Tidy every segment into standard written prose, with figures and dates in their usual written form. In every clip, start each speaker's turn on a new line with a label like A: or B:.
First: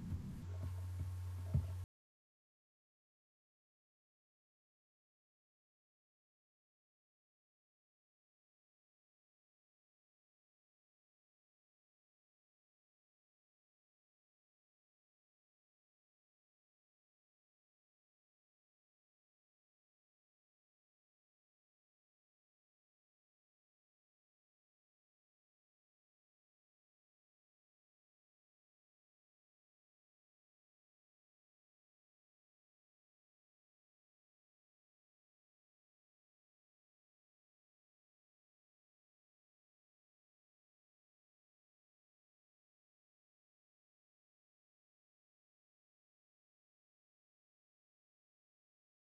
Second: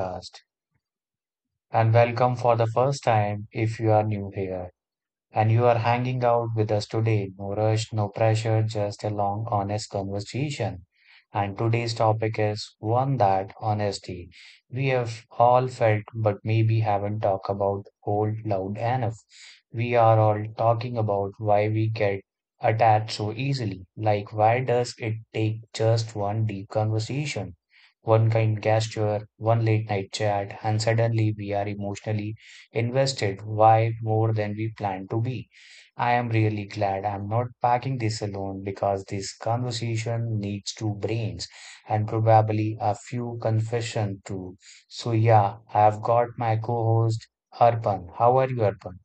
A: podcast and welcome for the first time if you are new here. And you are hanging out with us today. No rush, no pressure, just a long, honest conversation. And today's topic is one that honesty we have all felt, but maybe haven't talked about whole loud enough. We are all talking about why we get attached so easily. Like, why does it take just one deep conversation, one kind gesture, one late night chat, and suddenly we are emotionally invested way more than we planned to be. I am really glad I'm not packing this alone because this conversation needs two brains and probably a few confession too. So yeah, I've got my co-host Arpan. How are you, Arpan?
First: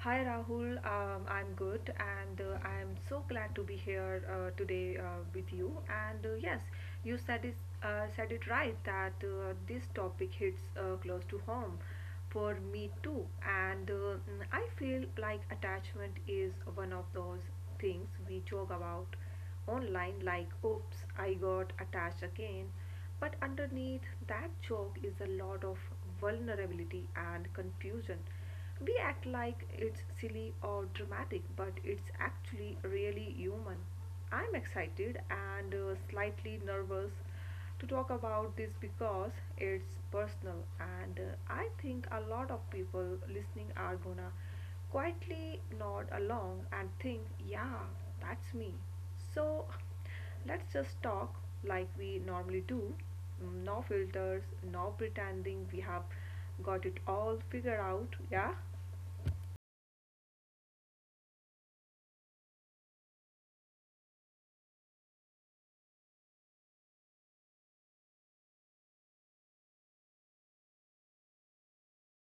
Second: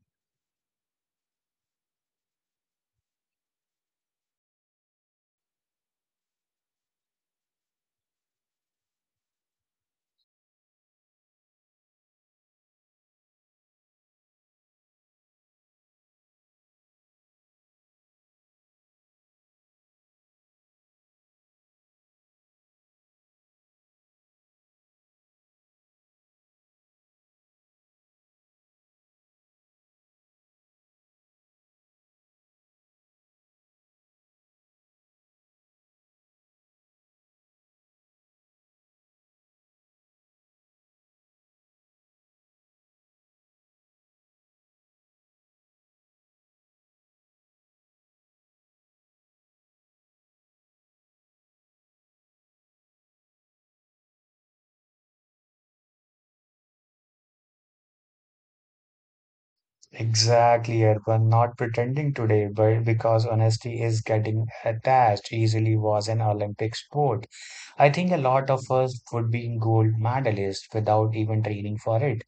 B: Hi Rahul, I'm good and I'm so glad to be here today with you. And yes, you said it right that this topic hits close to home for me too. And I feel like attachment is one of those things we joke about online, like, oops, I got attached again, but underneath that joke is a lot of vulnerability and confusion. We act like it's silly or dramatic, but it's actually really human. I'm excited and slightly nervous to talk about this because it's personal, and I think a lot of people listening are gonna quietly nod along and think, yeah, that's me. So let's just talk like we normally do. No filters, no pretending we have got it all figured out, yeah?
A: Exactly, Erwan. Not pretending today, but because honesty is getting attached easily was an Olympic sport. I think a lot of us would be gold medalists without even training for it.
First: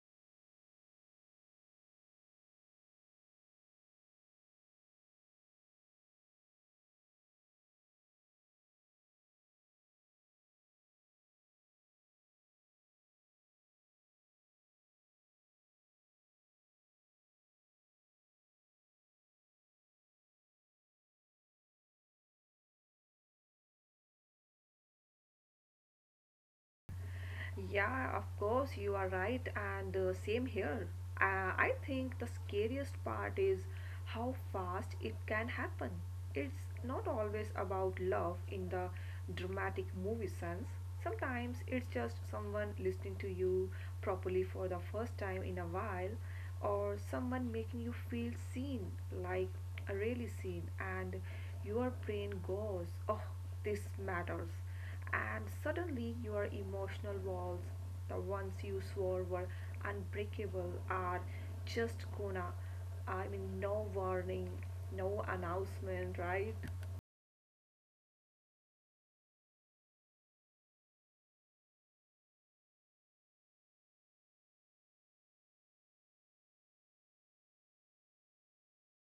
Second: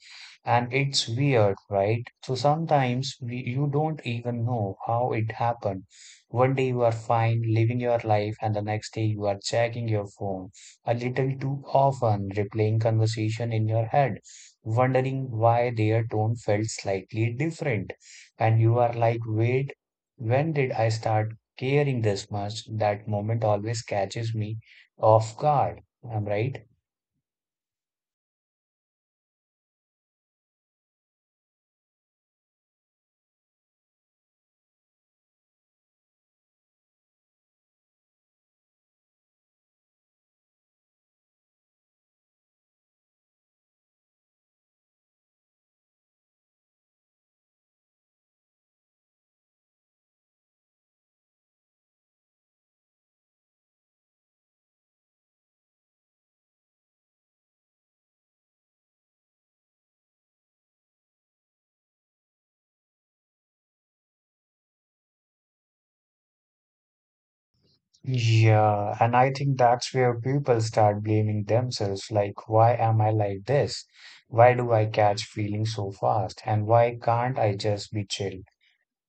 A: And it's weird, right? So sometimes we, you don't even know how it happened. One day you are fine living your life, and the next day you are checking your phone a little too often, replaying conversation in your head wondering why their tone felt slightly different. And you are like, wait, when did I start caring this much? That moment always catches me off guard. I'm right.
B: Yeah, of course, you are right, and same here. I think the scariest part is how fast it can happen. It's not always about love in the dramatic movie sense. Sometimes it's just someone listening to you properly for the first time in a while, or someone making you feel seen, like really seen, and your brain goes, oh, this matters. And suddenly your emotional walls, the ones you swore were unbreakable, are just gonna, I mean, no warning, no announcement, right?
A: Yeah, and I think that's where people start blaming themselves, like, why am I like this? Why do I catch feelings so fast? And why can't I just be chill?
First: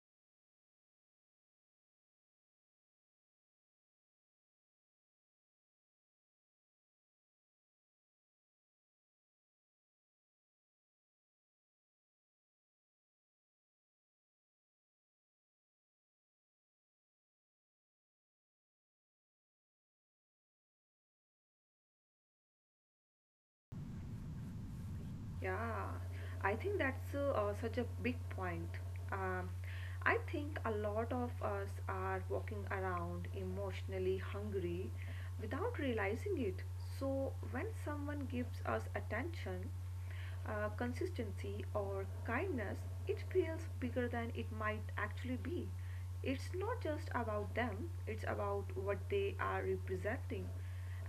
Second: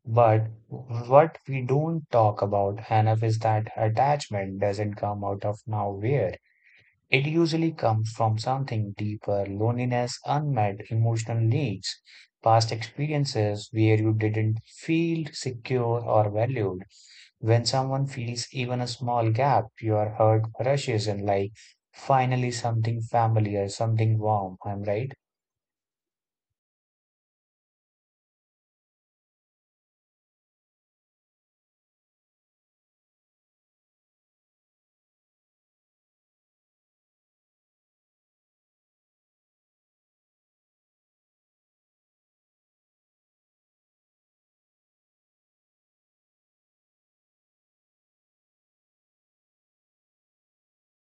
A: But what we don't talk about enough is that attachment doesn't come out of nowhere. It usually comes from something deeper loneliness, unmet emotional needs, past experiences where you didn't feel secure or valued. When someone feels even a small gap, your heart rushes in like, finally, something familiar, something warm. I'm right.
B: Yeah, I think that's such a big point. Um, I think a lot of us are walking around emotionally hungry without realizing it. So, when someone gives us attention, consistency, or kindness, it feels bigger than it might actually be. It's not just about them, it's about what they are representing,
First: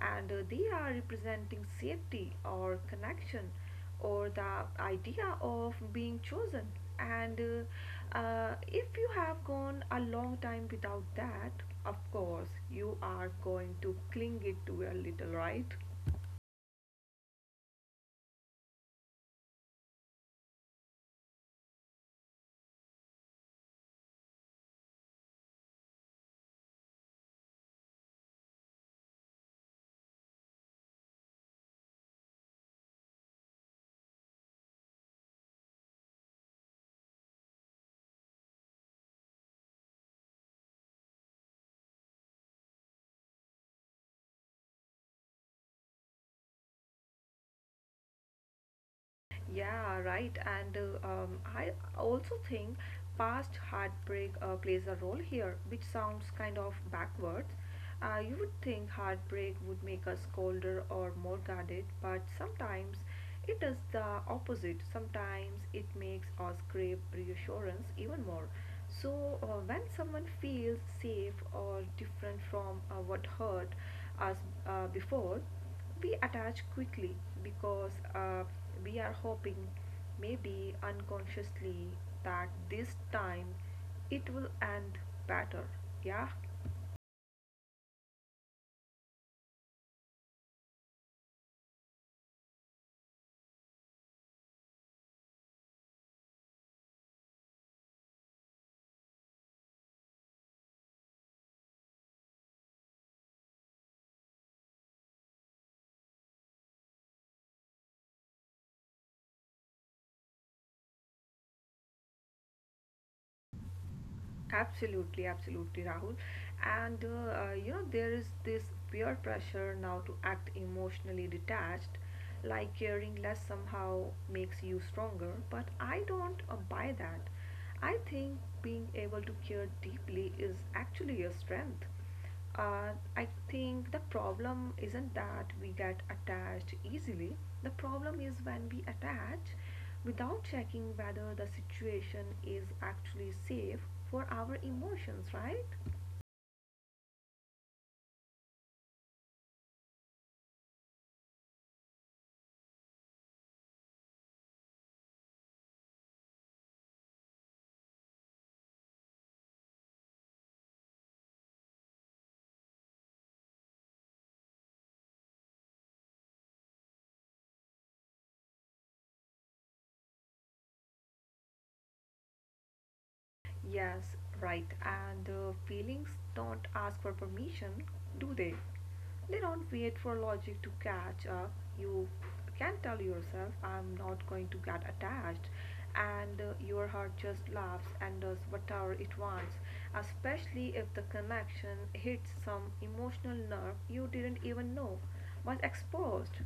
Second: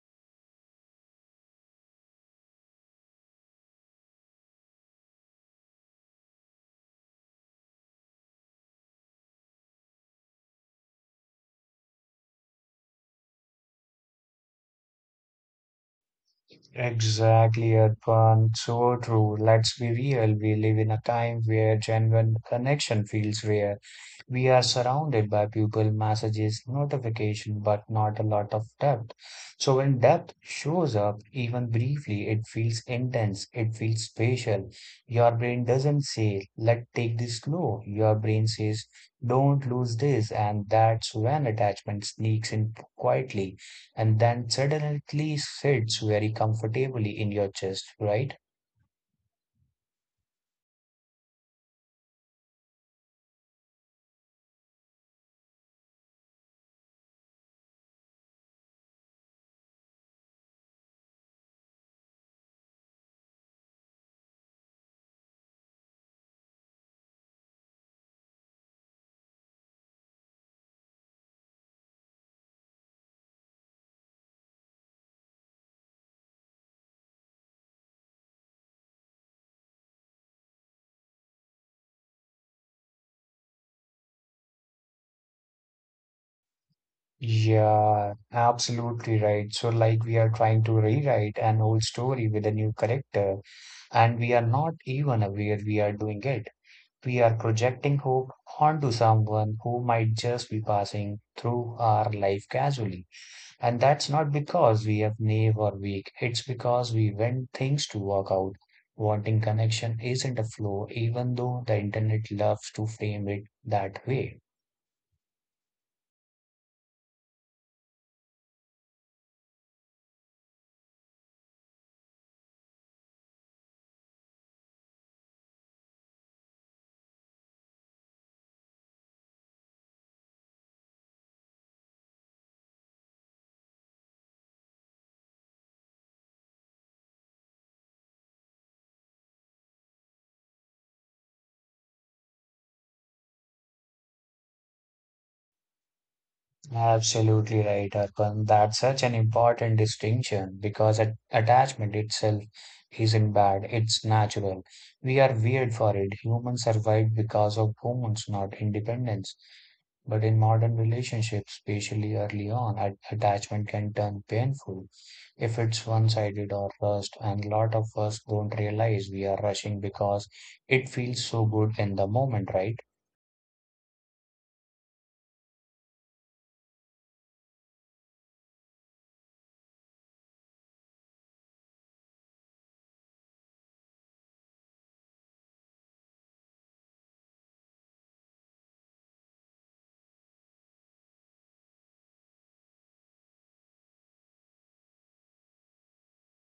B: and they are representing safety or connection or the idea of being chosen. And if you have gone a long time without that, of course you are going to cling it to a little, right?
A: Exactly, Arpan. So true. Let's be real. We live in a time where genuine connection feels rare. We are surrounded by people, messages, notification, but not a lot of depth. So when depth shows up, even briefly, it feels intense. It feels special. Your brain doesn't say, let us take this slow. Your brain says, don't lose this. And that's when attachment sneaks in quietly and then suddenly sits very comfortably in your chest, right?
B: Yeah, right. And I also think past heartbreak plays a role here, which sounds kind of backwards. You would think heartbreak would make us colder or more guarded, but sometimes it does the opposite. Sometimes it makes us crave reassurance even more. So, when someone feels safe or different from what hurt us before, we attach quickly because we are hoping, maybe unconsciously, that this time it will end better. Yeah,
A: Yeah, absolutely right. So, like, we are trying to rewrite an old story with a new character, and we are not even aware we are doing it. We are projecting hope onto someone who might just be passing through our life casually. And that's not because we are naive or weak. It's because we want things to work out. Wanting connection isn't a flaw, even though the internet loves to frame it that way.
B: absolutely, Rahul. And you know, there is this peer pressure now to act emotionally detached, like caring less somehow makes you stronger. But I don't buy that. I think being able to care deeply is actually a strength. Uh, I think the problem isn't that we get attached easily. The problem is when we attach without checking whether the situation is actually safe for our emotions, right?
A: Absolutely right, Arpan. That's such an important distinction because attachment itself isn't bad, it's natural. We are weird for it. Humans survived because of hormones, not independence. But in modern relationships, especially early on, attachment can turn painful if it's one-sided or rushed, and lot of us don't realize we are rushing because it feels so good in the moment, right?
B: Yes, right. And feelings don't ask for permission, do they? They don't wait for logic to catch up. You can tell yourself, I'm not going to get attached. And your heart just laughs and does whatever it wants, especially if the connection hits some emotional nerve you didn't even know was exposed.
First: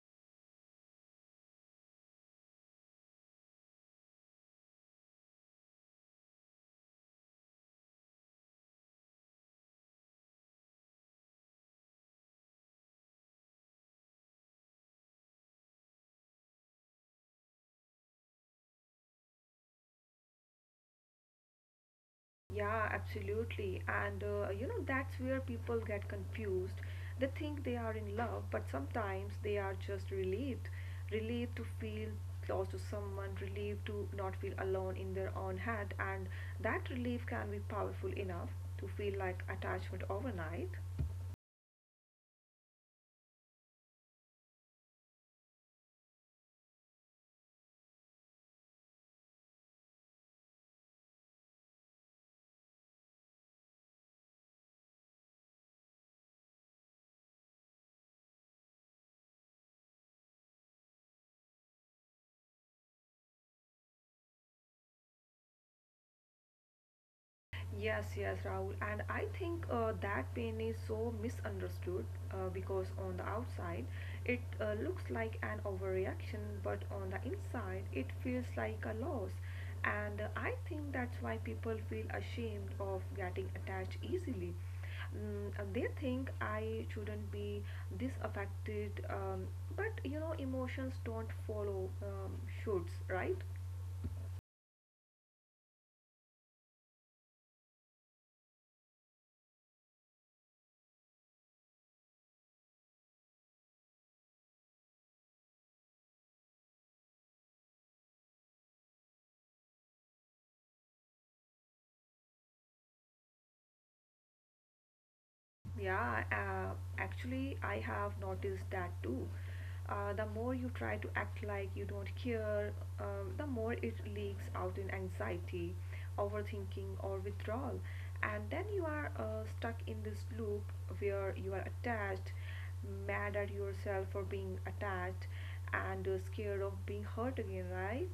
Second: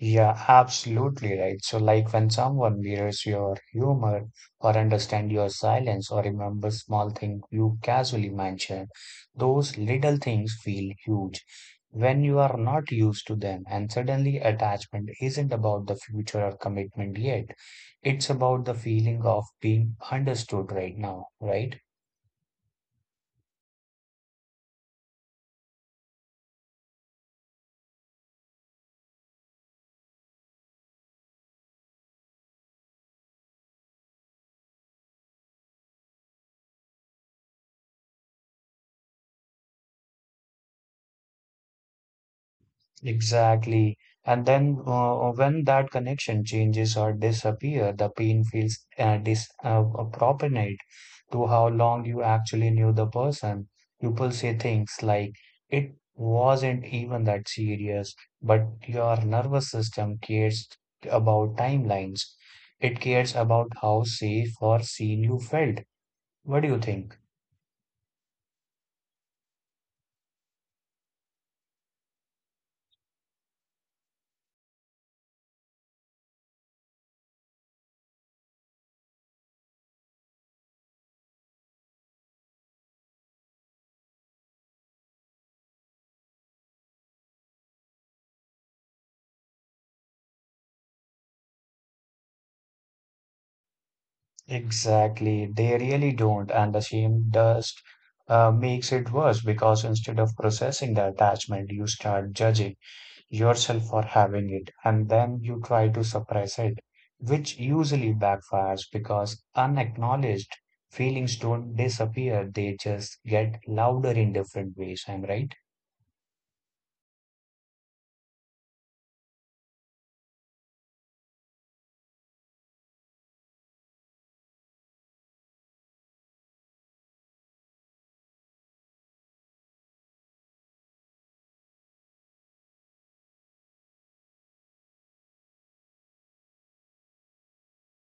A: Yeah, absolutely right. So, like when someone mirrors your humor or understand your silence or remember small things you casually mentioned, those little things feel huge when you are not used to them. And suddenly, attachment isn't about the future or commitment yet. It's about the feeling of being understood right now, right?
B: Yeah, absolutely. And you know, that's where people get confused. They think they are in love, but sometimes they are just relieved. Relieved to feel close to someone, relieved to not feel alone in their own head. And that relief can be powerful enough to feel like attachment overnight.
A: Exactly. And then when that connection changes or disappear, the pain feels dis proportionate to how long you actually knew the person. People say things like, it wasn't even that serious, but your nervous system cares about timelines. It cares about how safe or seen you felt. What do you think?
B: Yes, yes, Rahul. And I think that pain is so misunderstood because on the outside it looks like an overreaction, but on the inside it feels like a loss. And I think that's why people feel ashamed of getting attached easily. They think, I shouldn't be this affected, but you know, emotions don't follow, shoots, right?
A: Exactly, they really don't, and the shame dust makes it worse because instead of processing the attachment, you start judging yourself for having it, and then you try to suppress it, which usually backfires because unacknowledged feelings don't disappear, they just get louder in different ways. I'm right.
B: Yeah, actually, I have noticed that too. The more you try to act like you don't care, the more it leaks out in anxiety, overthinking, or withdrawal. And then you are stuck in this loop where you are attached, mad at yourself for being attached, and scared of being hurt again, right?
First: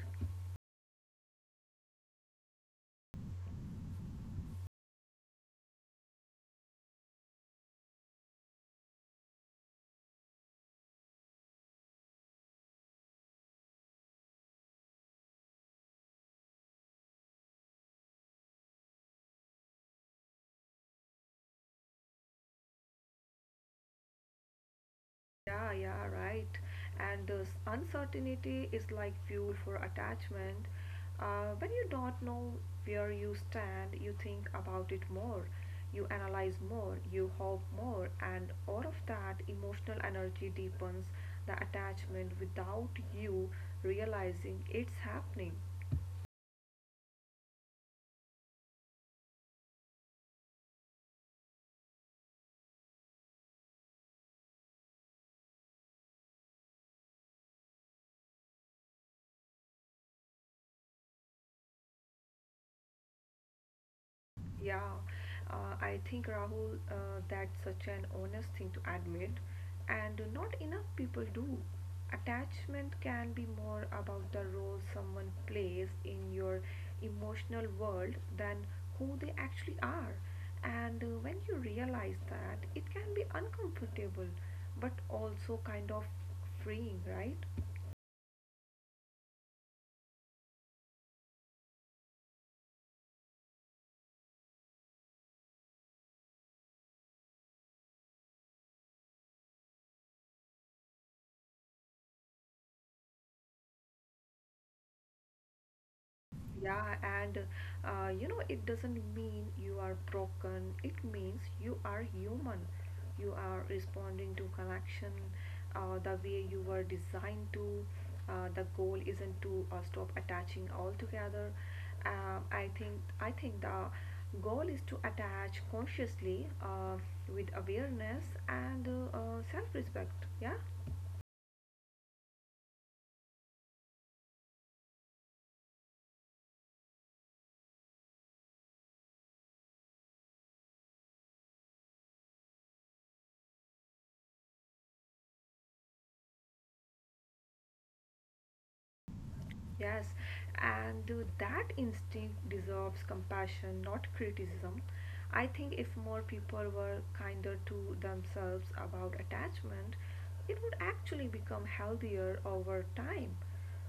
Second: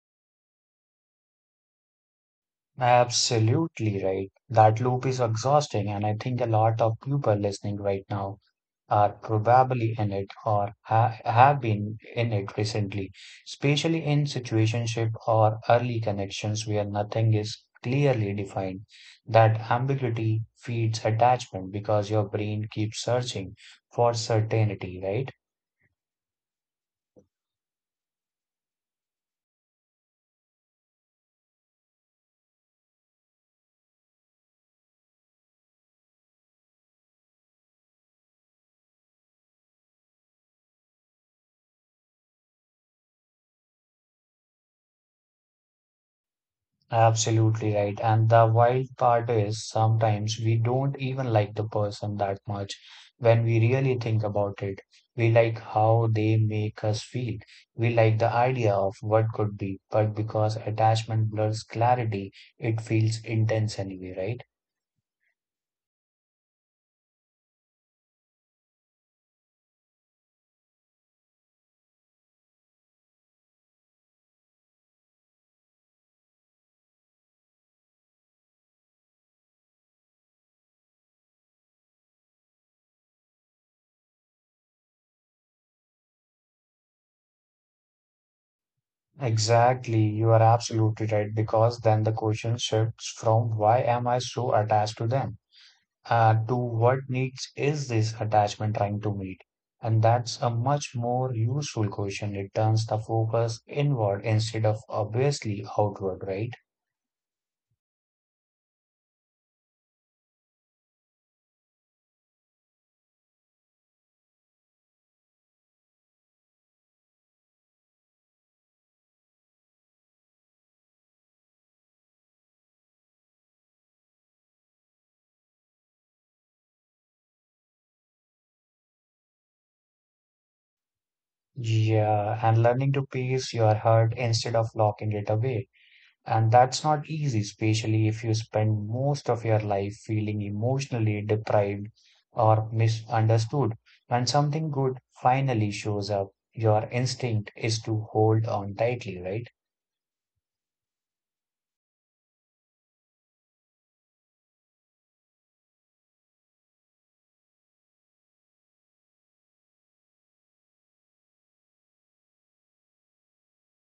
A: Absolutely right. That loop is exhausting, and I think a lot of people listening right now are probably in it or ha have been in it recently, especially in situationship or early connections where nothing is clearly defined. That ambiguity feeds attachment because your brain keeps searching for certainty, right?
B: Yeah, right. And this uncertainty is like fuel for attachment. When you don't know where you stand, you think about it more, you analyze more, you hope more, and all of that emotional energy deepens the attachment without you realizing it's happening.
A: Absolutely right. And the wild part is sometimes we don't even like the person that much when we really think about it. We like how they make us feel. We like the idea of what could be, but because attachment blurs clarity, it feels intense anyway, right?
B: Yeah, I think Rahul, that's such an honest thing to admit, and not enough people do. Attachment can be more about the role someone plays in your emotional world than who they actually are. And when you realize that, it can be uncomfortable, but also kind of freeing, right?
A: Exactly. You are absolutely right because then the question shifts from why am I so attached to them? To what needs is this attachment trying to meet? And that's a much more useful question. It turns the focus inward instead of obviously outward, right?
B: Yeah, and you know, it doesn't mean you are broken. It means you are human. You are responding to connection the way you were designed to. The goal isn't to stop attaching altogether. Um, I think I think the goal is to attach consciously with awareness and self-respect. Yeah.
A: Yeah, and learning to pace your heart instead of locking it away. And that's not easy, especially if you spend most of your life feeling emotionally deprived or misunderstood. When something good finally shows up, your instinct is to hold on tightly, right?
B: Yes, and that instinct deserves compassion, not criticism. I think if more people were kinder to themselves about attachment, it would actually become healthier over time.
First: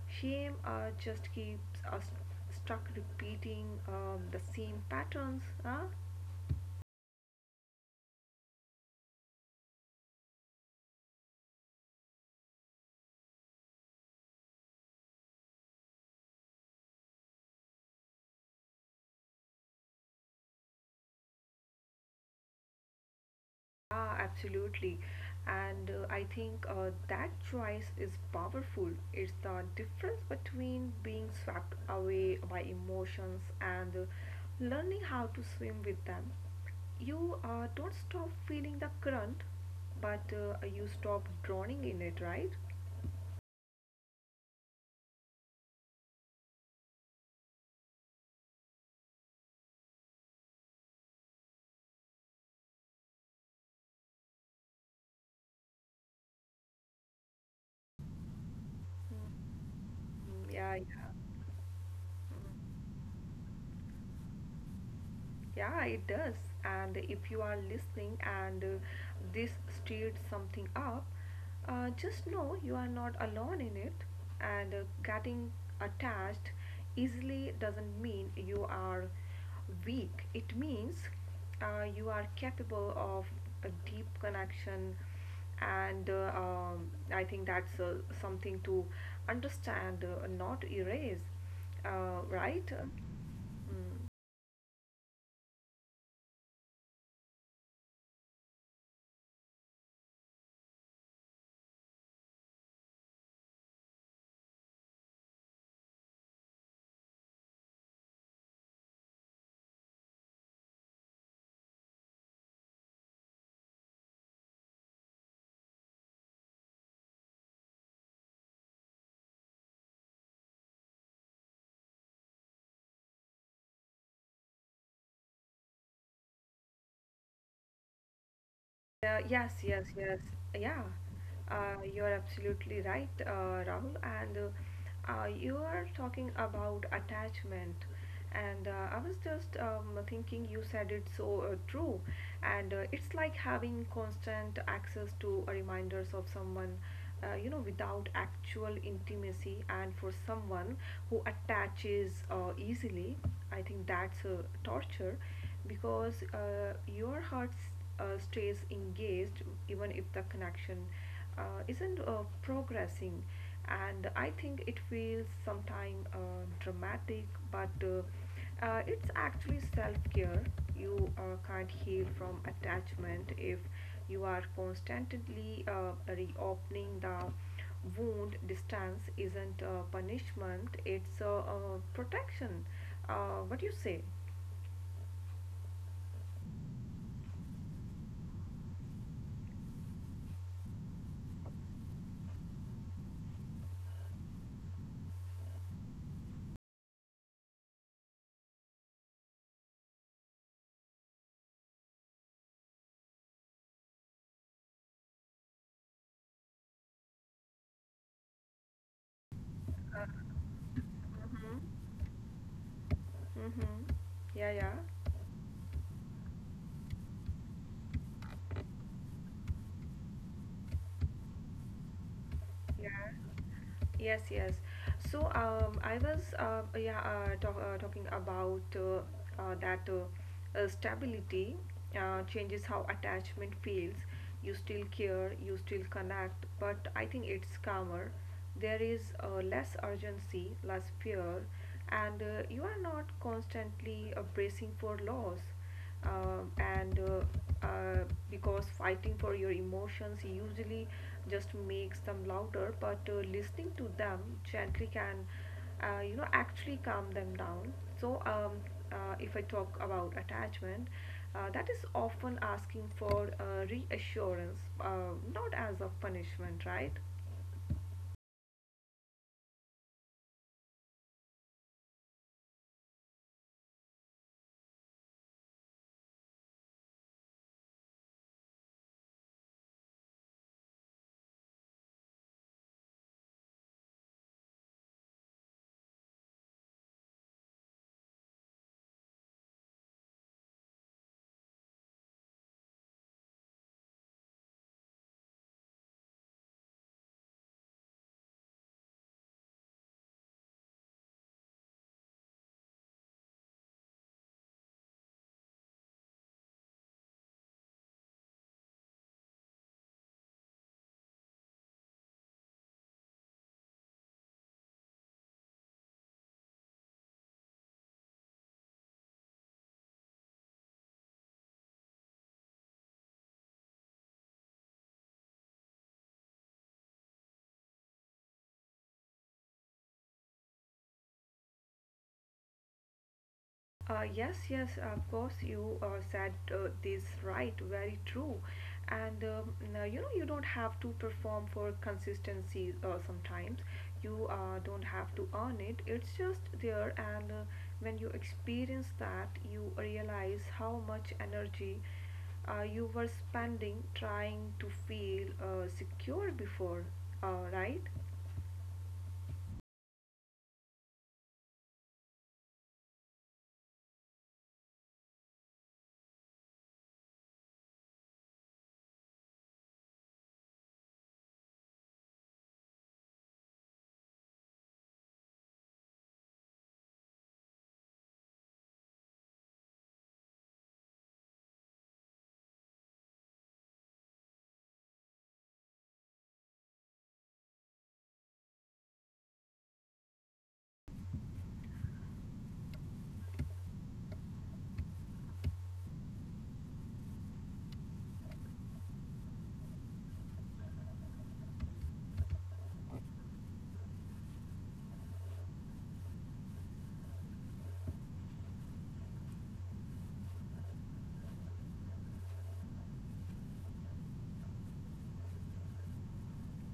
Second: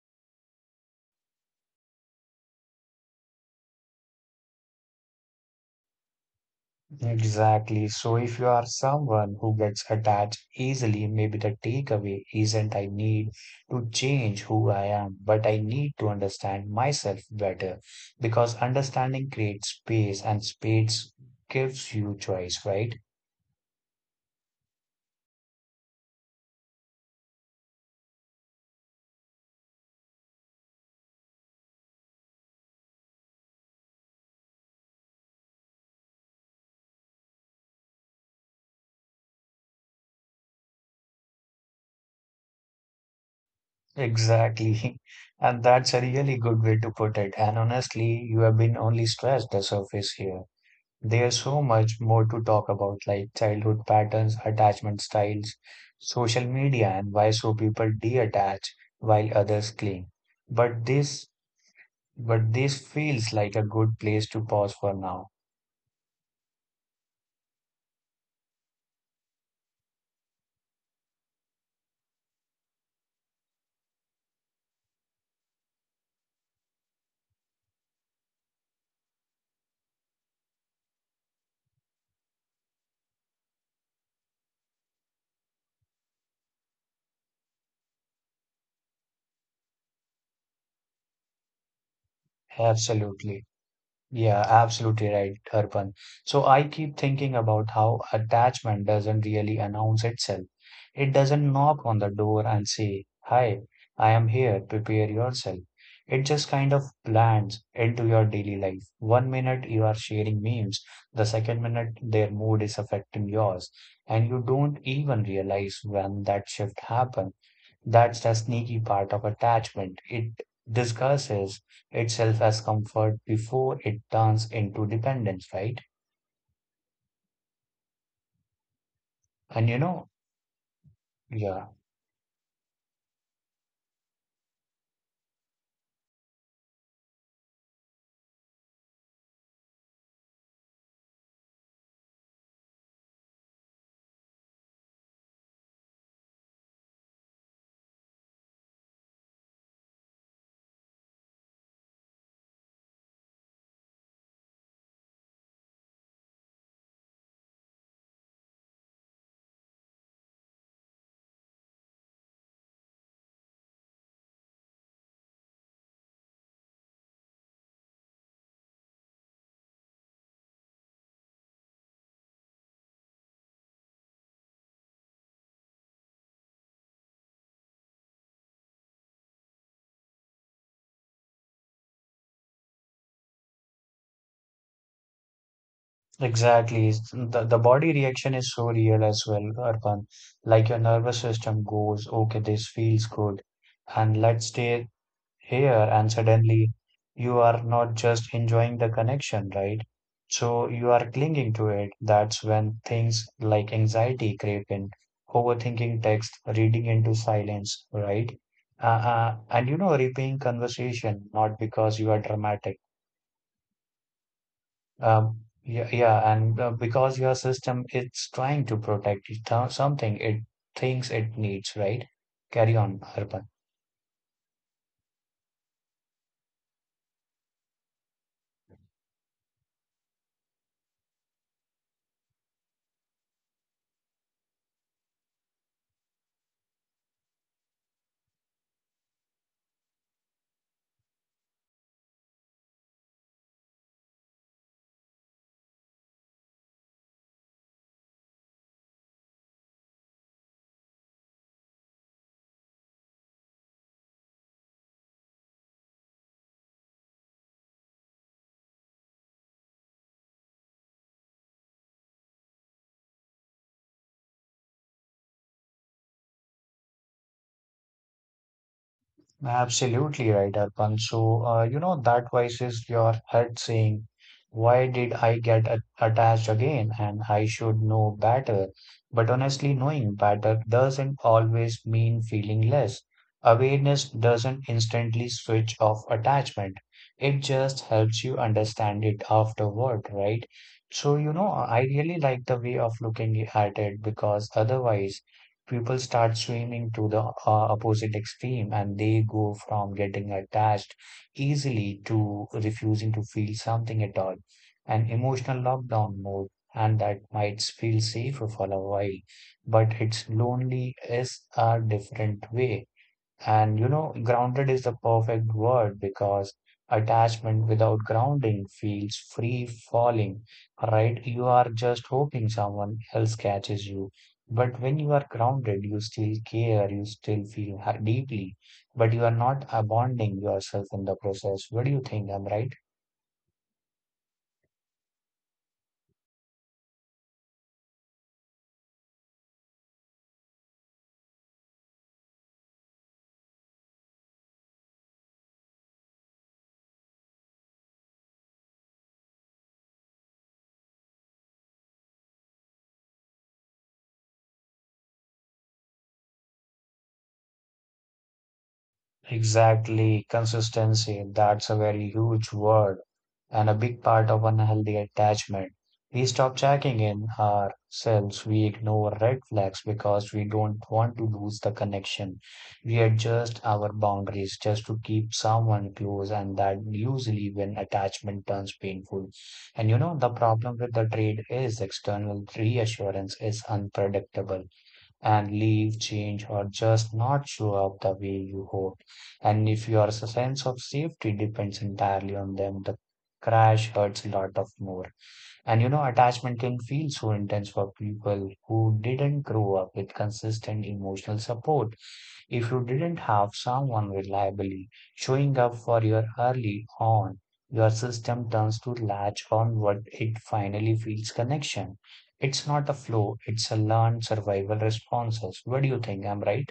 B: Shame just keeps us stuck repeating the same patterns. Huh?
A: Exactly. So if you are someone who gets attached easily, maybe the takeaway isn't I need to change who I am, but I need to understand myself better because understanding creates space and space gives you choice, right?
B: Yeah, absolutely. And I think that choice is powerful. It's the difference between being swept away by emotions and learning how to swim with them. You don't stop feeling the current, but you stop drowning in it, right?
A: Exactly. And that's a really good way to put it. And honestly, you have been only scratched the surface here. There's so much more to talk about, like childhood patterns, attachment styles, social media, and why so people de-attach while others cling.
B: Yeah, yeah.
A: But this feels like a good place to pause for now.
B: Yeah, it does. And if you are listening and this stirred something up, just know you are not alone in it. And getting attached easily doesn't mean you are weak, it means you are capable of a deep connection. And I think that's something to understand, not erase, right?
A: Absolutely.
B: Mm.
A: Yeah, absolutely right, Harpan. So I keep thinking about how attachment doesn't really announce itself. It doesn't knock on the door and say, Hi, I am here, prepare yourself. It just kind of blends into your daily life. One minute you are sharing memes, the second minute their mood is affecting yours, and you don't even realize when that shift happens. That's the sneaky part of attachment. It disguises itself as comfort before it turns into dependence, right?
B: Uh, yes,
A: And you
B: yes,
A: know,
B: yes. Yeah,
A: yeah,
B: you're absolutely right, Rahul. And you are talking about attachment. And I was just thinking, you said it so true. And it's like having constant access to reminders of someone, you know, without actual intimacy. And for someone who attaches easily, I think that's torture because your heart stays engaged even if the connection uh, isn't progressing. And I think it feels sometimes dramatic, but it's actually self-care. You can't heal from attachment if you are constantly reopening the wound. Distance isn't a punishment, it's a, protection. What do you say?
A: exactly. The body reaction is so real as well, Arpan. Like your nervous system goes, okay, this feels good, and let's stay here and suddenly you are not just enjoying the connection, right? So you are clinging to it. That's when things like anxiety creep in, overthinking text, reading into silence, right? And you know, replaying conversation, not because you are dramatic.
B: Mm-hmm. Yeah, yeah,
A: Yeah, yeah, and Because your system is trying to protect it, something it thinks it needs, right? Carry on,
B: yeah.
A: Arpan.
B: Yes, yes. So, I was talking about that stability changes how attachment feels. You still care, you still connect, but I think it's calmer. There is less urgency, less fear, and you are not constantly bracing for loss. And Because fighting for your emotions usually just makes them louder, but listening to them gently can you know, actually calm them down. So if I talk about attachment, that is often asking for reassurance, not as a punishment, right?
A: Absolutely right, Arpan. So, you know, that voice is your head saying, why did I get attached again? And I should know better. But honestly, knowing better doesn't always mean feeling less. Awareness doesn't instantly switch off attachment. It just helps you understand it afterward, right? So, you know, I really like the way of looking at it because otherwise, people start swimming to the opposite extreme and they go from getting attached easily to refusing to feel something at all, an emotional lockdown mode, and that might feel safer for a while, but it's lonely is a different way. And you know, grounded is the perfect word because attachment without grounding feels free falling, right? You are just hoping someone else catches you. But when you are grounded, you still care, you still feel deeply, but you are not abandoning yourself in the process. What do you think? I'm right?
B: Yes, yes, of course, you said this right, very true. And now, you know, you don't have to perform for consistency sometimes. You don't have to earn it, it's just there. And when you experience that, you realize how much energy you were spending trying to feel secure before, right?
A: Exactly. Consistency. That's a very huge word and a big part of unhealthy attachment. We stop checking in ourselves, we ignore red flags because we don't want to lose the connection. We adjust our boundaries just to keep someone close, and that usually when attachment turns painful. And you know, the problem with the trade is external reassurance is unpredictable and leave, change, or just not show up the way you hoped. And if your sense of safety depends entirely on them, the crash hurts a lot of more. And you know, attachment can feel so intense for people who didn't grow up with consistent emotional support if you didn't have someone reliably showing up for you early on, your system turns to latch on what it finally feels connection. It's not a flow, it's a learned survival responses. What do you think? I'm right.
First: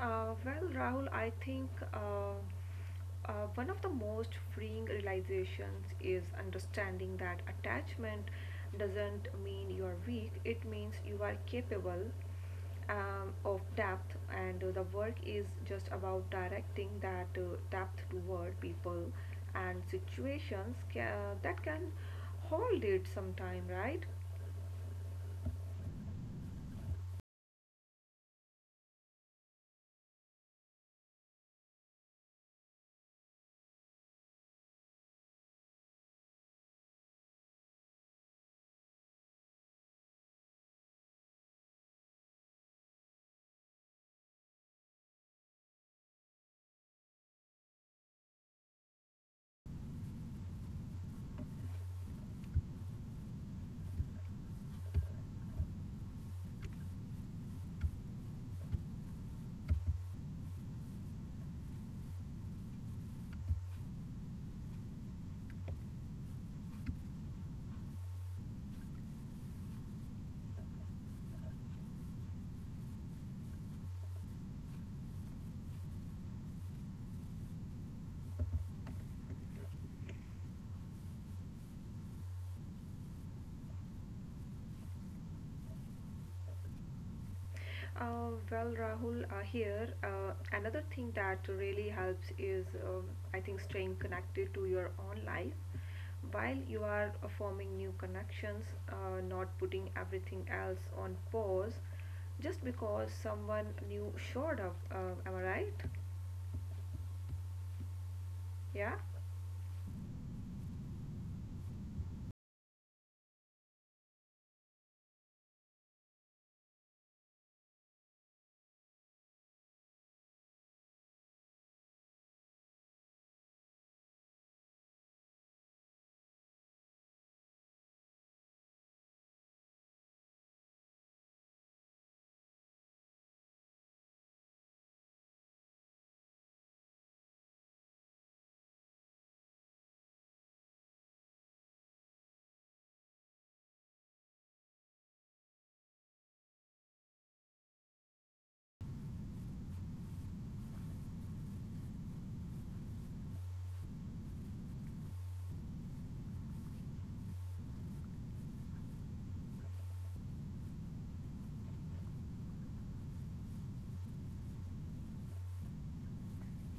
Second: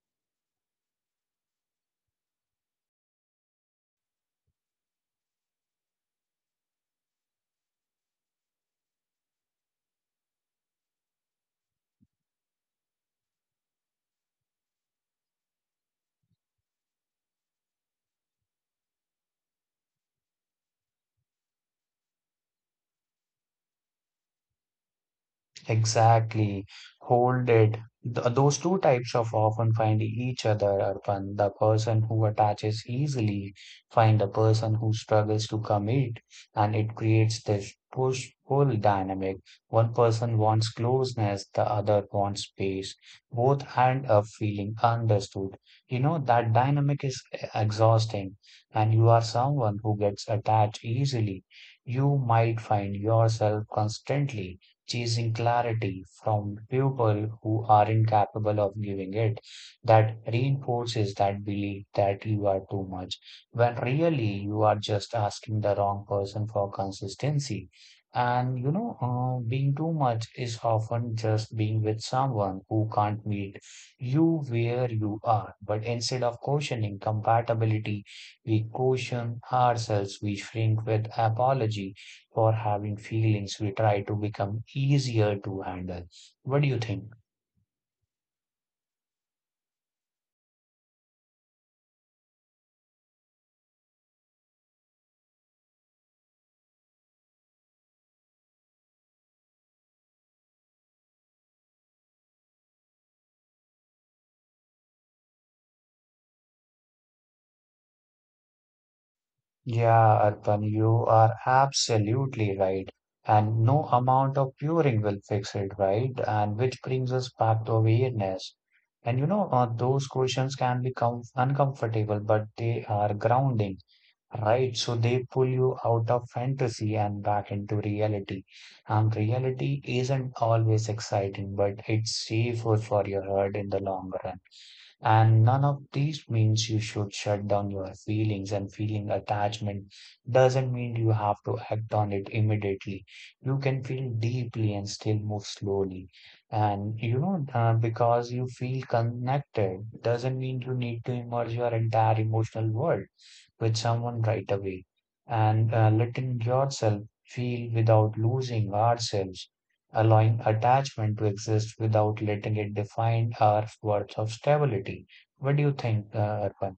B: Well, Rahul, I think one of the most freeing realizations is understanding that attachment doesn't mean you're weak, it means you are capable of depth, and the work is just about directing that depth toward people and situations that can hold it sometime, right?
A: Exactly. Hold it. Those two types of often find each other, Arpan. The person who attaches easily find the person who struggles to commit, and it creates this push-pull dynamic. One person wants closeness, the other wants space. Both end up feeling understood. You know, that dynamic is exhausting, and you are someone who gets attached easily. You might find yourself constantly chasing clarity from people who are incapable of giving it. That reinforces that belief that you are too much, when really you are just asking the wrong person for consistency. Being too much is often just being with someone who can't meet you where you are. But instead of questioning compatibility, we caution ourselves, we shrink with apology for having feelings we try to become easier to handle. What do you think?
B: Well, Rahul, here another thing that really helps is um I think staying connected to your own life while you are forming new connections, not putting everything else on pause just because someone new showed up. Am I right? Yeah.
A: Yeah, Arpan, you are absolutely right. And no amount of curing will fix it, right? And which brings us back to awareness. Those questions can become uncomfortable, but they are grounding, right? So they pull you out of fantasy and back into reality. And reality isn't always exciting, but it's safer for your heart in the long run. And none of these means you should shut down your feelings, and feeling attachment doesn't mean you have to act on it immediately. You can feel deeply and still move slowly. Because you feel connected doesn't mean you need to immerse your entire emotional world with someone right away, and letting yourself feel without losing ourselves, allowing attachment to exist without letting it define our worth of stability. What do you think, Arpan?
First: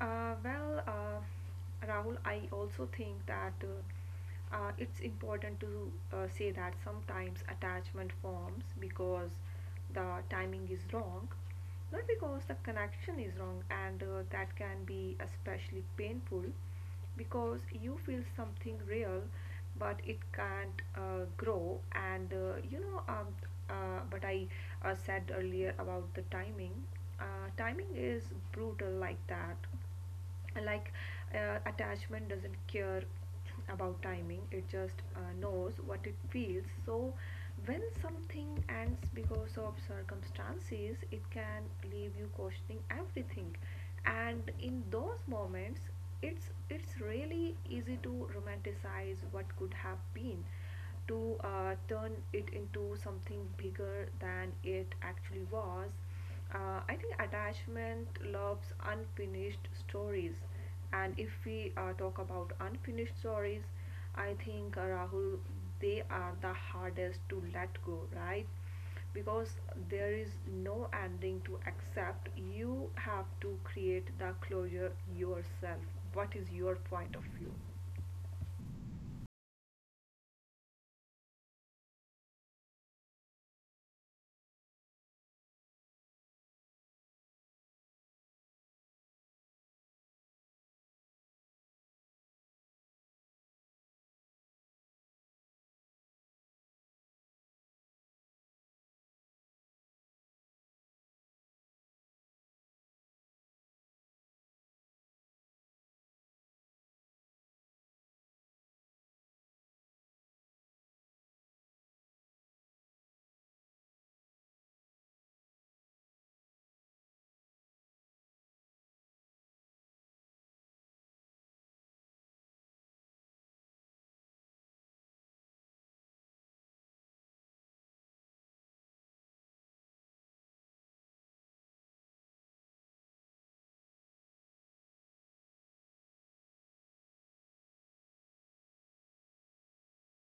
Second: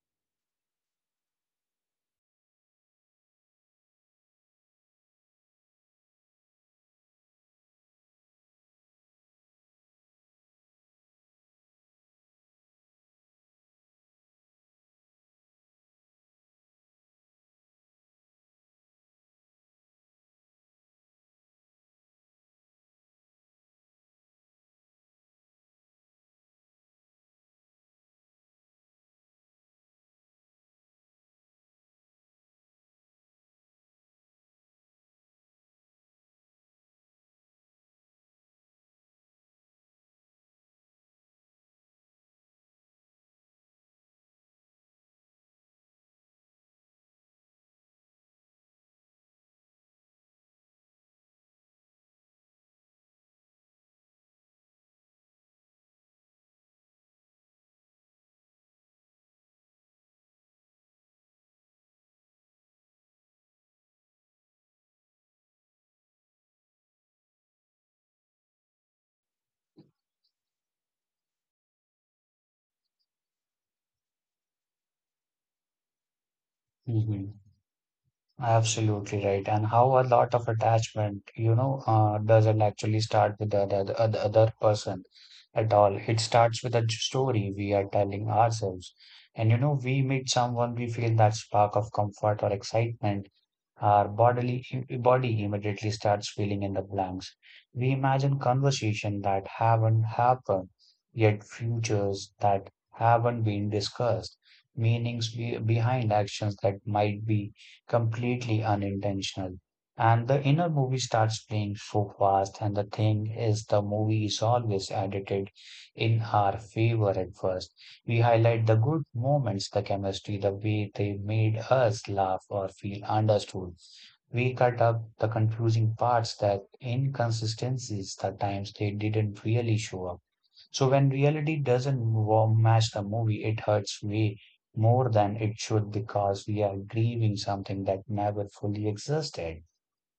B: Well, Rahul, I also think that it's important to say that sometimes attachment forms because the timing is wrong, not because the connection is wrong, and that can be especially painful because you feel something real, but it can't grow. And you know, but I said earlier about the timing. Timing is brutal like that, like, attachment doesn't care about timing, it just knows what it feels. So when something ends because of circumstances, it can leave you questioning everything. And in those moments, it's really easy to romanticize what could have been, to turn it into something bigger than it actually was. I think attachment loves unfinished stories, and if we talk about unfinished stories, I think Rahul, they are the hardest to let go, right? Because there is no ending to accept. You have to create the closure yourself. What is your point of
A: Hmm.
B: view?
A: Absolutely right. And how a lot of attachment, doesn't actually start with the other person at all. It starts with a story we are telling ourselves. And we meet someone, we feel that spark of comfort or excitement. Our bodily body immediately starts filling in the blanks. We imagine conversations that haven't happened yet, futures that haven't been discussed, meanings behind actions that might be completely unintentional. And the inner movie starts playing so fast, and the thing is, the movie is always edited in our favor at first. We highlight the good moments, the chemistry, the way they made us laugh or feel understood. We cut up the confusing parts, that inconsistencies, the times they didn't really show up. So when reality doesn't match the movie, it hurts way more than it should because we are grieving something that never fully existed.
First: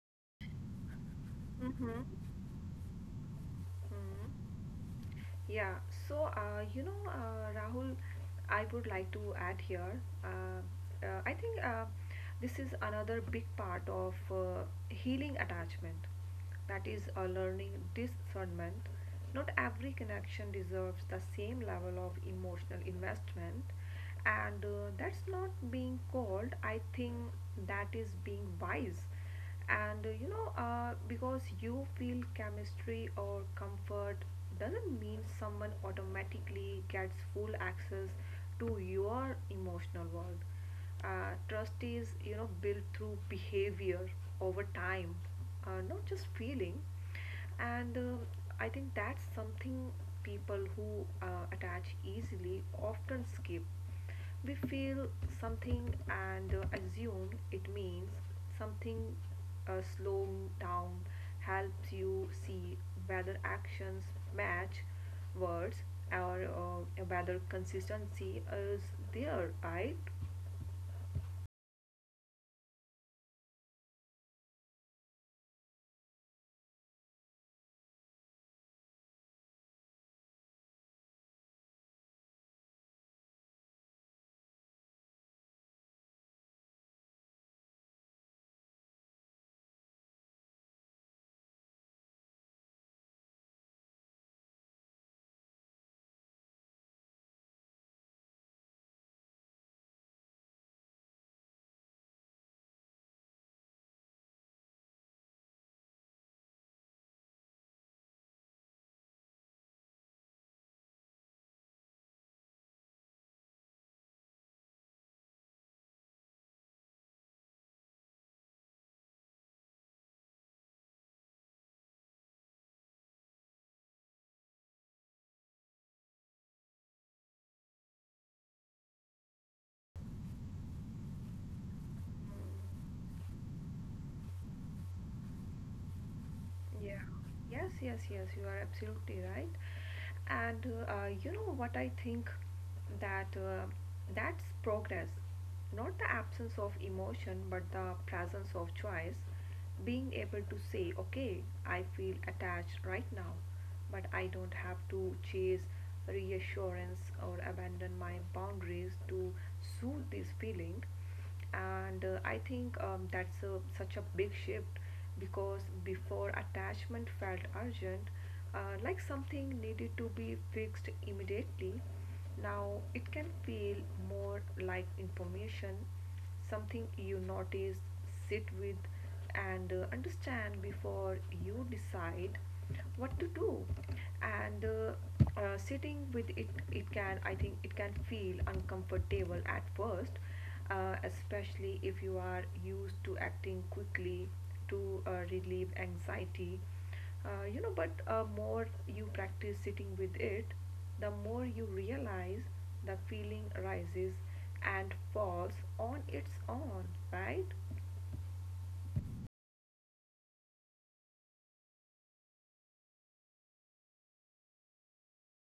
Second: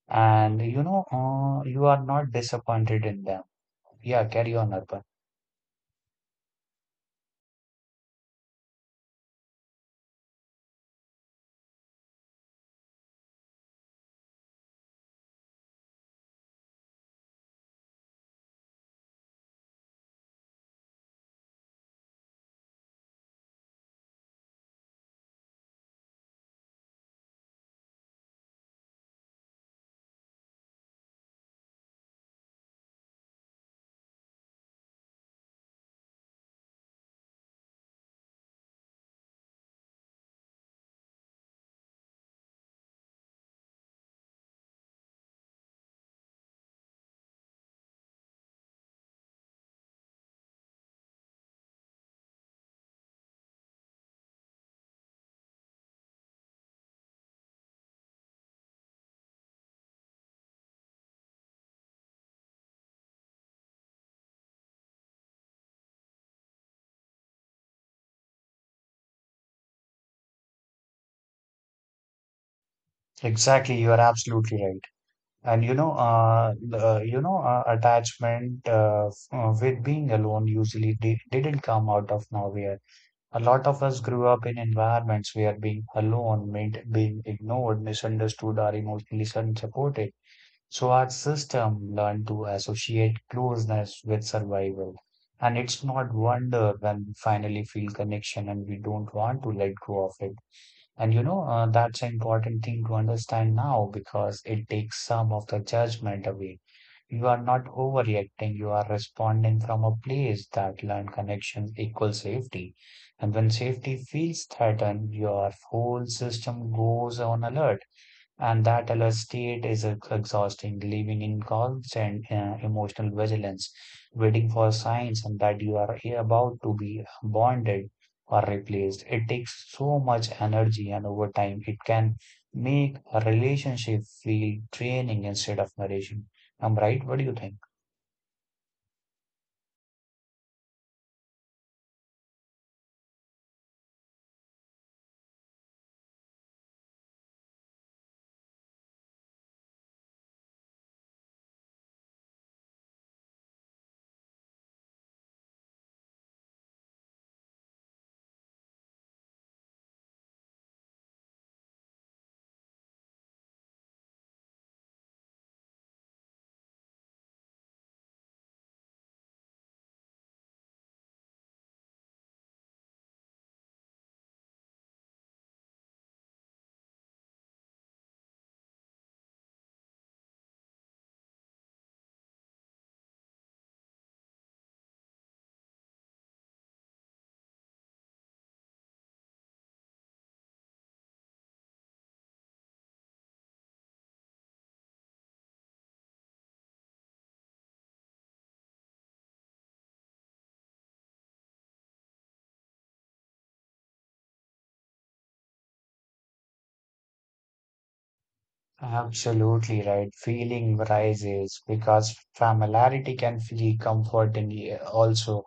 A: You
B: Mm-hmm.
A: are not disappointed in them. Yeah, carry
B: Hmm.
A: on, Arpan.
B: Yeah, so Rahul, I would like to add here. I think this is another big part of healing attachment. That is, learning discernment. Not every connection deserves the same level of emotional investment, and that's not being cold. I think that is being wise and because you feel chemistry or comfort doesn't mean someone automatically gets full access to your emotional world. Trust is built through behavior over time, not just feeling. And um i think that's something people who attach easily often skip. We feel something and assume it means something. Slow down helps you see whether actions match words, or whether consistency is there, right?
A: Exactly, you are absolutely right. And you know, the, you know, Attachment with being alone usually di didn't come out of nowhere. A lot of us grew up in environments where being alone meant being ignored, misunderstood, or emotionally unsupported. So our system learned to associate closeness with survival. And it's not wonder when we finally feel connection and we don't want to let go of it. That's an important thing to understand now because it takes some of the judgment away. You are not overreacting, you are responding from a place that learned connection equals safety. And when safety feels threatened, your whole system goes on alert. And that alert state is exhausting, living in constant emotional vigilance, waiting for signs and that you are about to be bonded or replaced. It takes so much energy, and over time, it can make a relationship feel draining instead of nourishing. I'm
B: Yeah.
A: right. What do you think?
B: Yes, yes, yes, you are absolutely right. And you know what I think, that that's progress, not the absence of emotion, but the presence of choice. Being able to say, okay, I feel attached right now, but I don't have to chase reassurance or abandon my boundaries to soothe this feeling. And uh, i think that's a, such a big shift, because before attachment felt urgent, like something needed to be fixed immediately. Now it can feel more like information, something you notice, sit with, and understand before you decide what to do. And sitting with it, it can, I think, it can feel uncomfortable at first, especially if you are used to acting quickly to relieve anxiety. But more you practice sitting with it, the more you realize the feeling arises and falls on its own, right?
A: Absolutely right. Feeling rises because familiarity can feel comforting, eh, also,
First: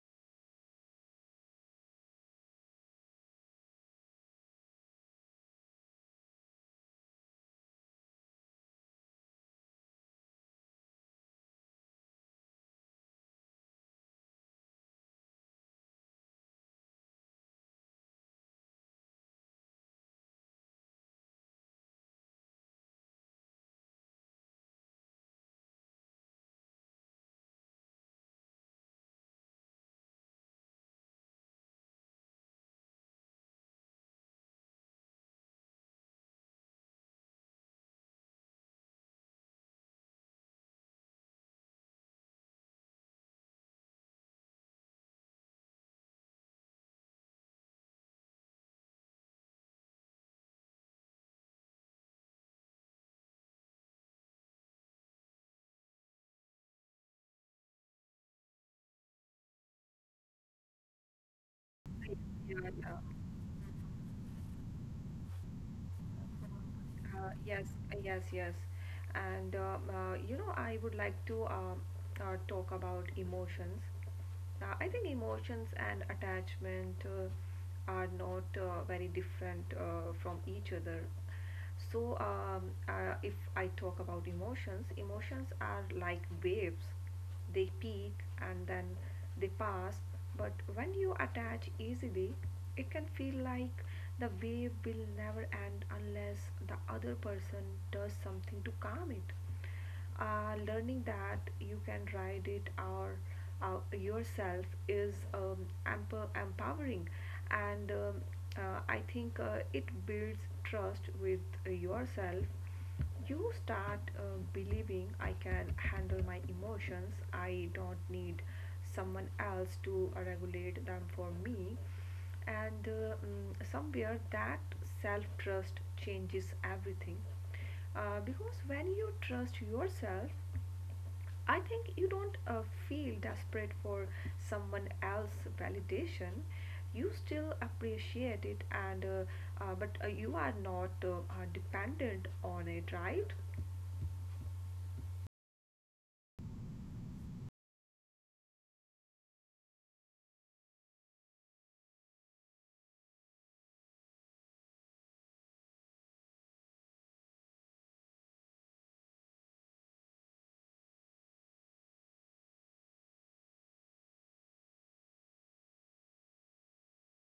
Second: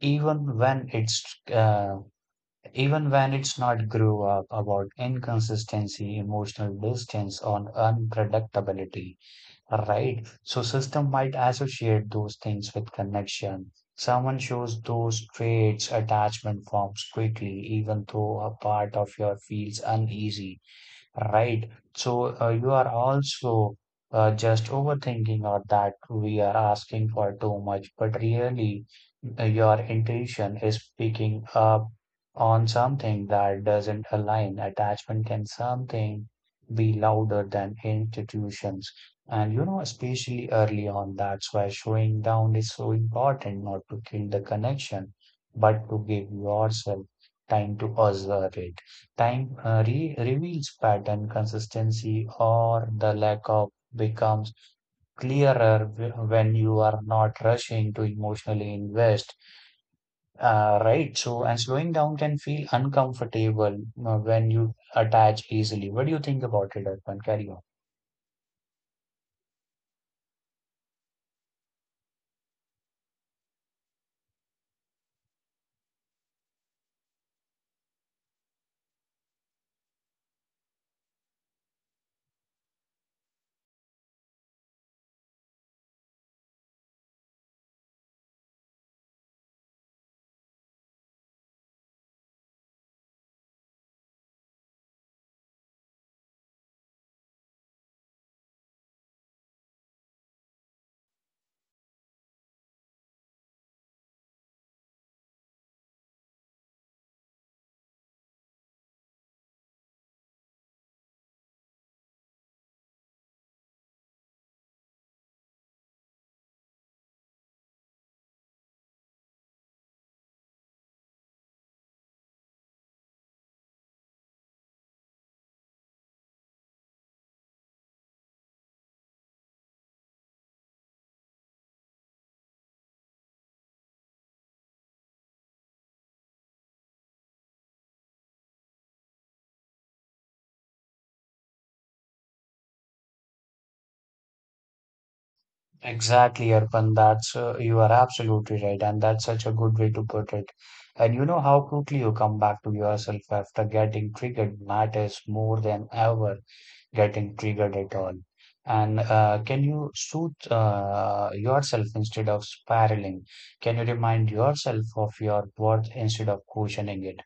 A: even when it's uh, even when it's not grew up about inconsistency emotional distance or unpredictability, right? So system might associate those things with connection, someone shows those traits attachment forms quickly even though a part of your feels uneasy. Right. So you are also just overthinking or that we are asking for too much, but really your intention is picking up on something that doesn't align. Attachment can something be louder than institutions. And you know, especially early on, that's why showing down is so important, not to kill the connection, but to give yourself time to observe it. Time re reveals pattern consistency or the lack of becomes clearer when you are not rushing to emotionally invest, right? So, and slowing down can
B: Yeah,
A: feel
B: yeah.
A: uncomfortable when you attach easily. What do you think about it, Arpan?
B: Uh,
A: Carry on.
B: yes, yes, yes. And you know, I would like to talk about emotions. Yeah, I think emotions and attachment are not very different from each other. So, if I talk about emotions, emotions are like waves. They peak and then they pass. But when you attach easily, it can feel like the wave will never end unless the other person does something to calm it. Learning that you can ride it or yourself is empowering, and I think it builds trust with yourself. You start believing, I can handle my emotions, I don't need someone else to regulate them for me. And somewhere that self trust changes everything, because when you trust yourself, I think you don't feel desperate for someone else's validation. You still appreciate it, and but you are not dependent on it, right?
A: Exactly, Arpan. That's You are absolutely right, and that's such a good way to put it. And you know how quickly you come back to yourself after getting triggered matters more than ever getting triggered at all? And can you soothe yourself instead of spiraling? Can you remind yourself of your worth instead of questioning it?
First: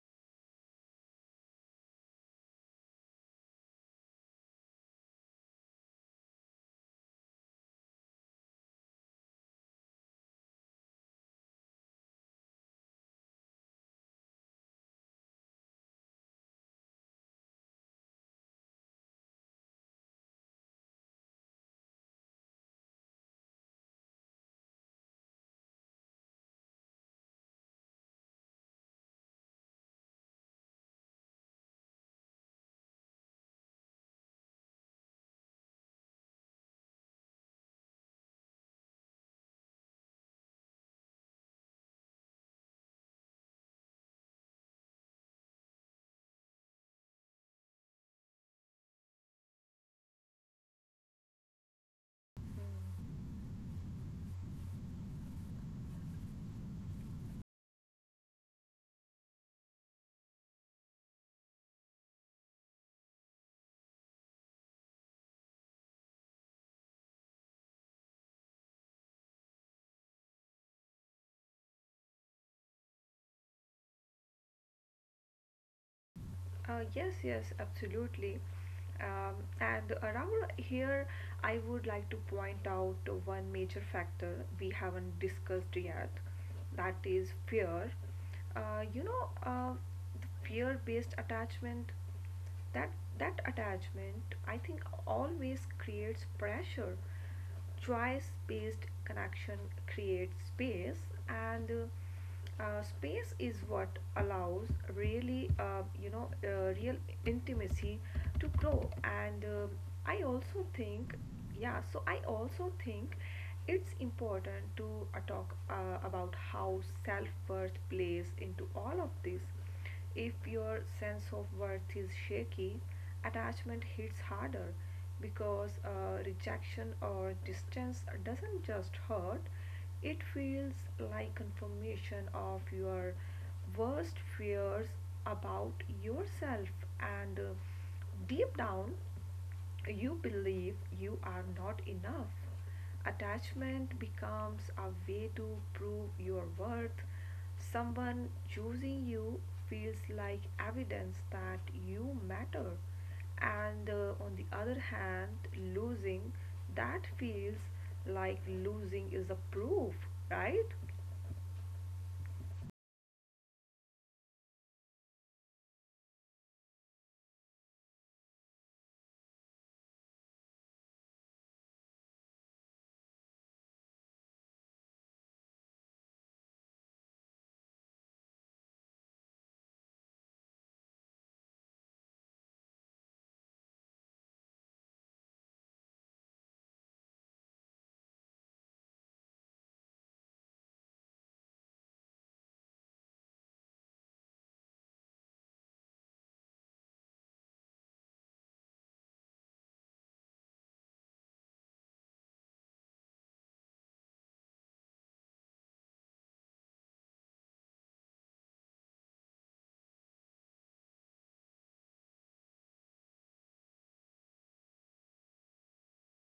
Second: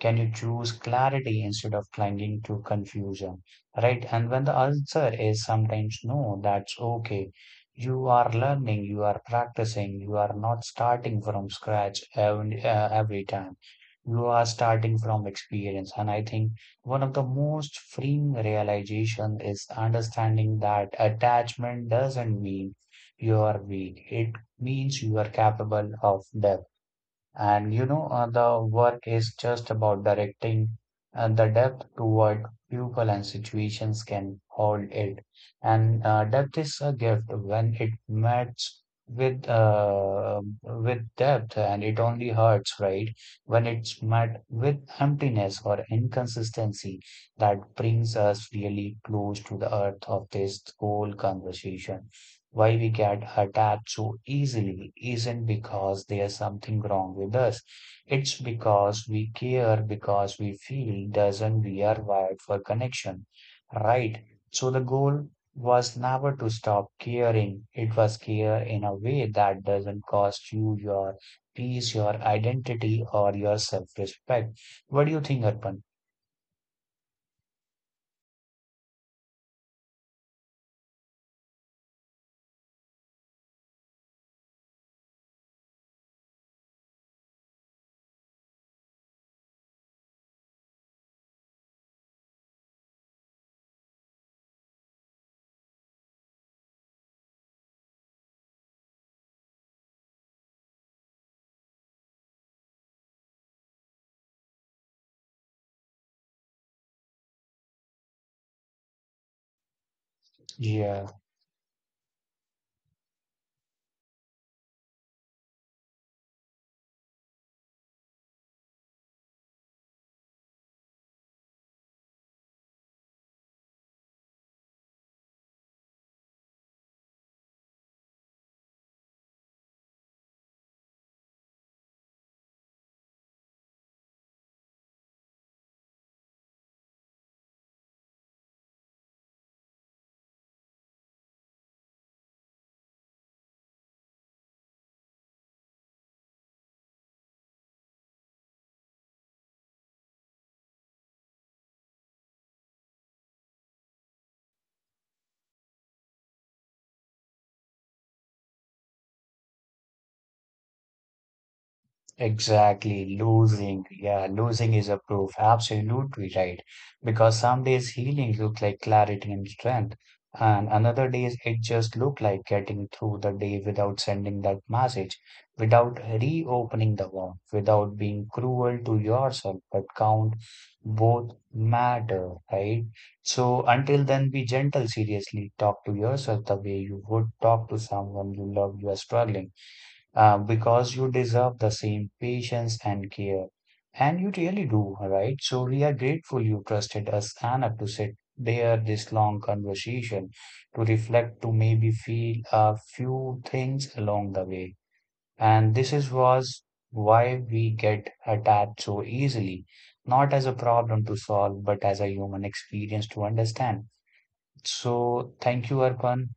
A: Can you choose clarity instead of clinging to confusion? Right? And when the answer is sometimes no, that's okay. You are learning, you are practicing, you are not starting from scratch every time. You are starting from experience. And I think one of the most freeing realization is understanding that attachment doesn't mean you are weak. It means you are capable of depth. The work is just about directing the depth toward people and situations can hold it. And depth is a gift when it matches with depth, and it only hurts, right? When it's met with emptiness or inconsistency, that brings us really close to the earth of this whole conversation why we get attached so easily isn't because there's something wrong with us. It's because we care, because we feel doesn't we are wired for connection, right? So the goal was never to stop caring. It was care in a way that doesn't cost you your peace, your identity, or your self-respect. What do you think, Arpan?
B: Yes, yes, absolutely. And around here, I would like to point out one major factor we haven't discussed yet, that is fear. Uh, you know, uh, the fear-based attachment. That that attachment, I think, always creates pressure. Choice-based connection creates space, and space is what allows really real intimacy to grow. And uh, i also
A: Yeah.
B: think, yeah so I also think it's important to talk about how self-worth plays into all of this. If your sense of worth is shaky, attachment hits harder, because rejection or distance doesn't just hurt, it feels like confirmation of your worst fears about yourself. And Deep down you believe you are not enough. Attachment becomes a way to prove your worth. Someone choosing you feels like evidence that you matter, and on the other hand, losing that feels like losing is a proof, right?
A: Exactly, losing. Yeah, losing is a proof. Absolutely right. Because some days healing looks like clarity and strength, and another days it just look like getting through the day without sending that message, without reopening the wound, without being cruel to yourself. But count both matter, right? So until then, be gentle. Seriously, talk to yourself the way you would talk to someone you love. You are struggling because you deserve the same patience and care. And you really do, right? So we are grateful you trusted us enough to sit there this long conversation, to reflect, to maybe feel a few things along the way. And this is was why we get attached so easily, not as a problem to solve, but as a human experience to understand. So thank you, Arpan.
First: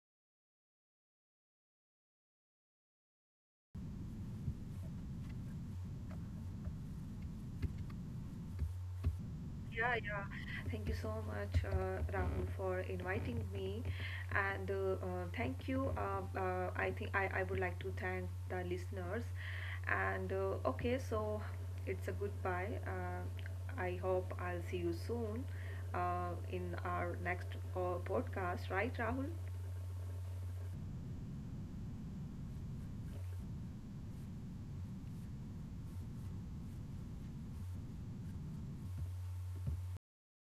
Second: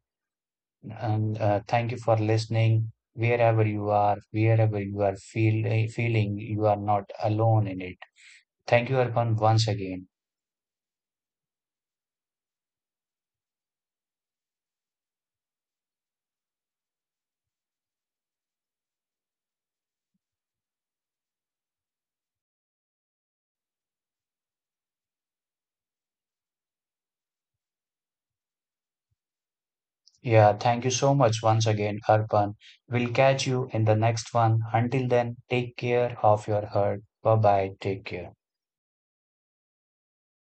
A: And thank you for listening. Wherever you are feel, eh, feeling, you are not alone in it. Thank you, Arpan, once
B: Yeah,
A: again.
B: yeah. Thank you so much, Rahul, for inviting me, and thank you. I think I would like to thank the listeners, and okay, so it's a goodbye. I hope I'll see you soon, in our next uh, podcast, right, Rahul?
A: Yeah, thank you so much once again, Arpan. We'll catch you in the next one. Until then, take care of your heart. Bye bye. Take care.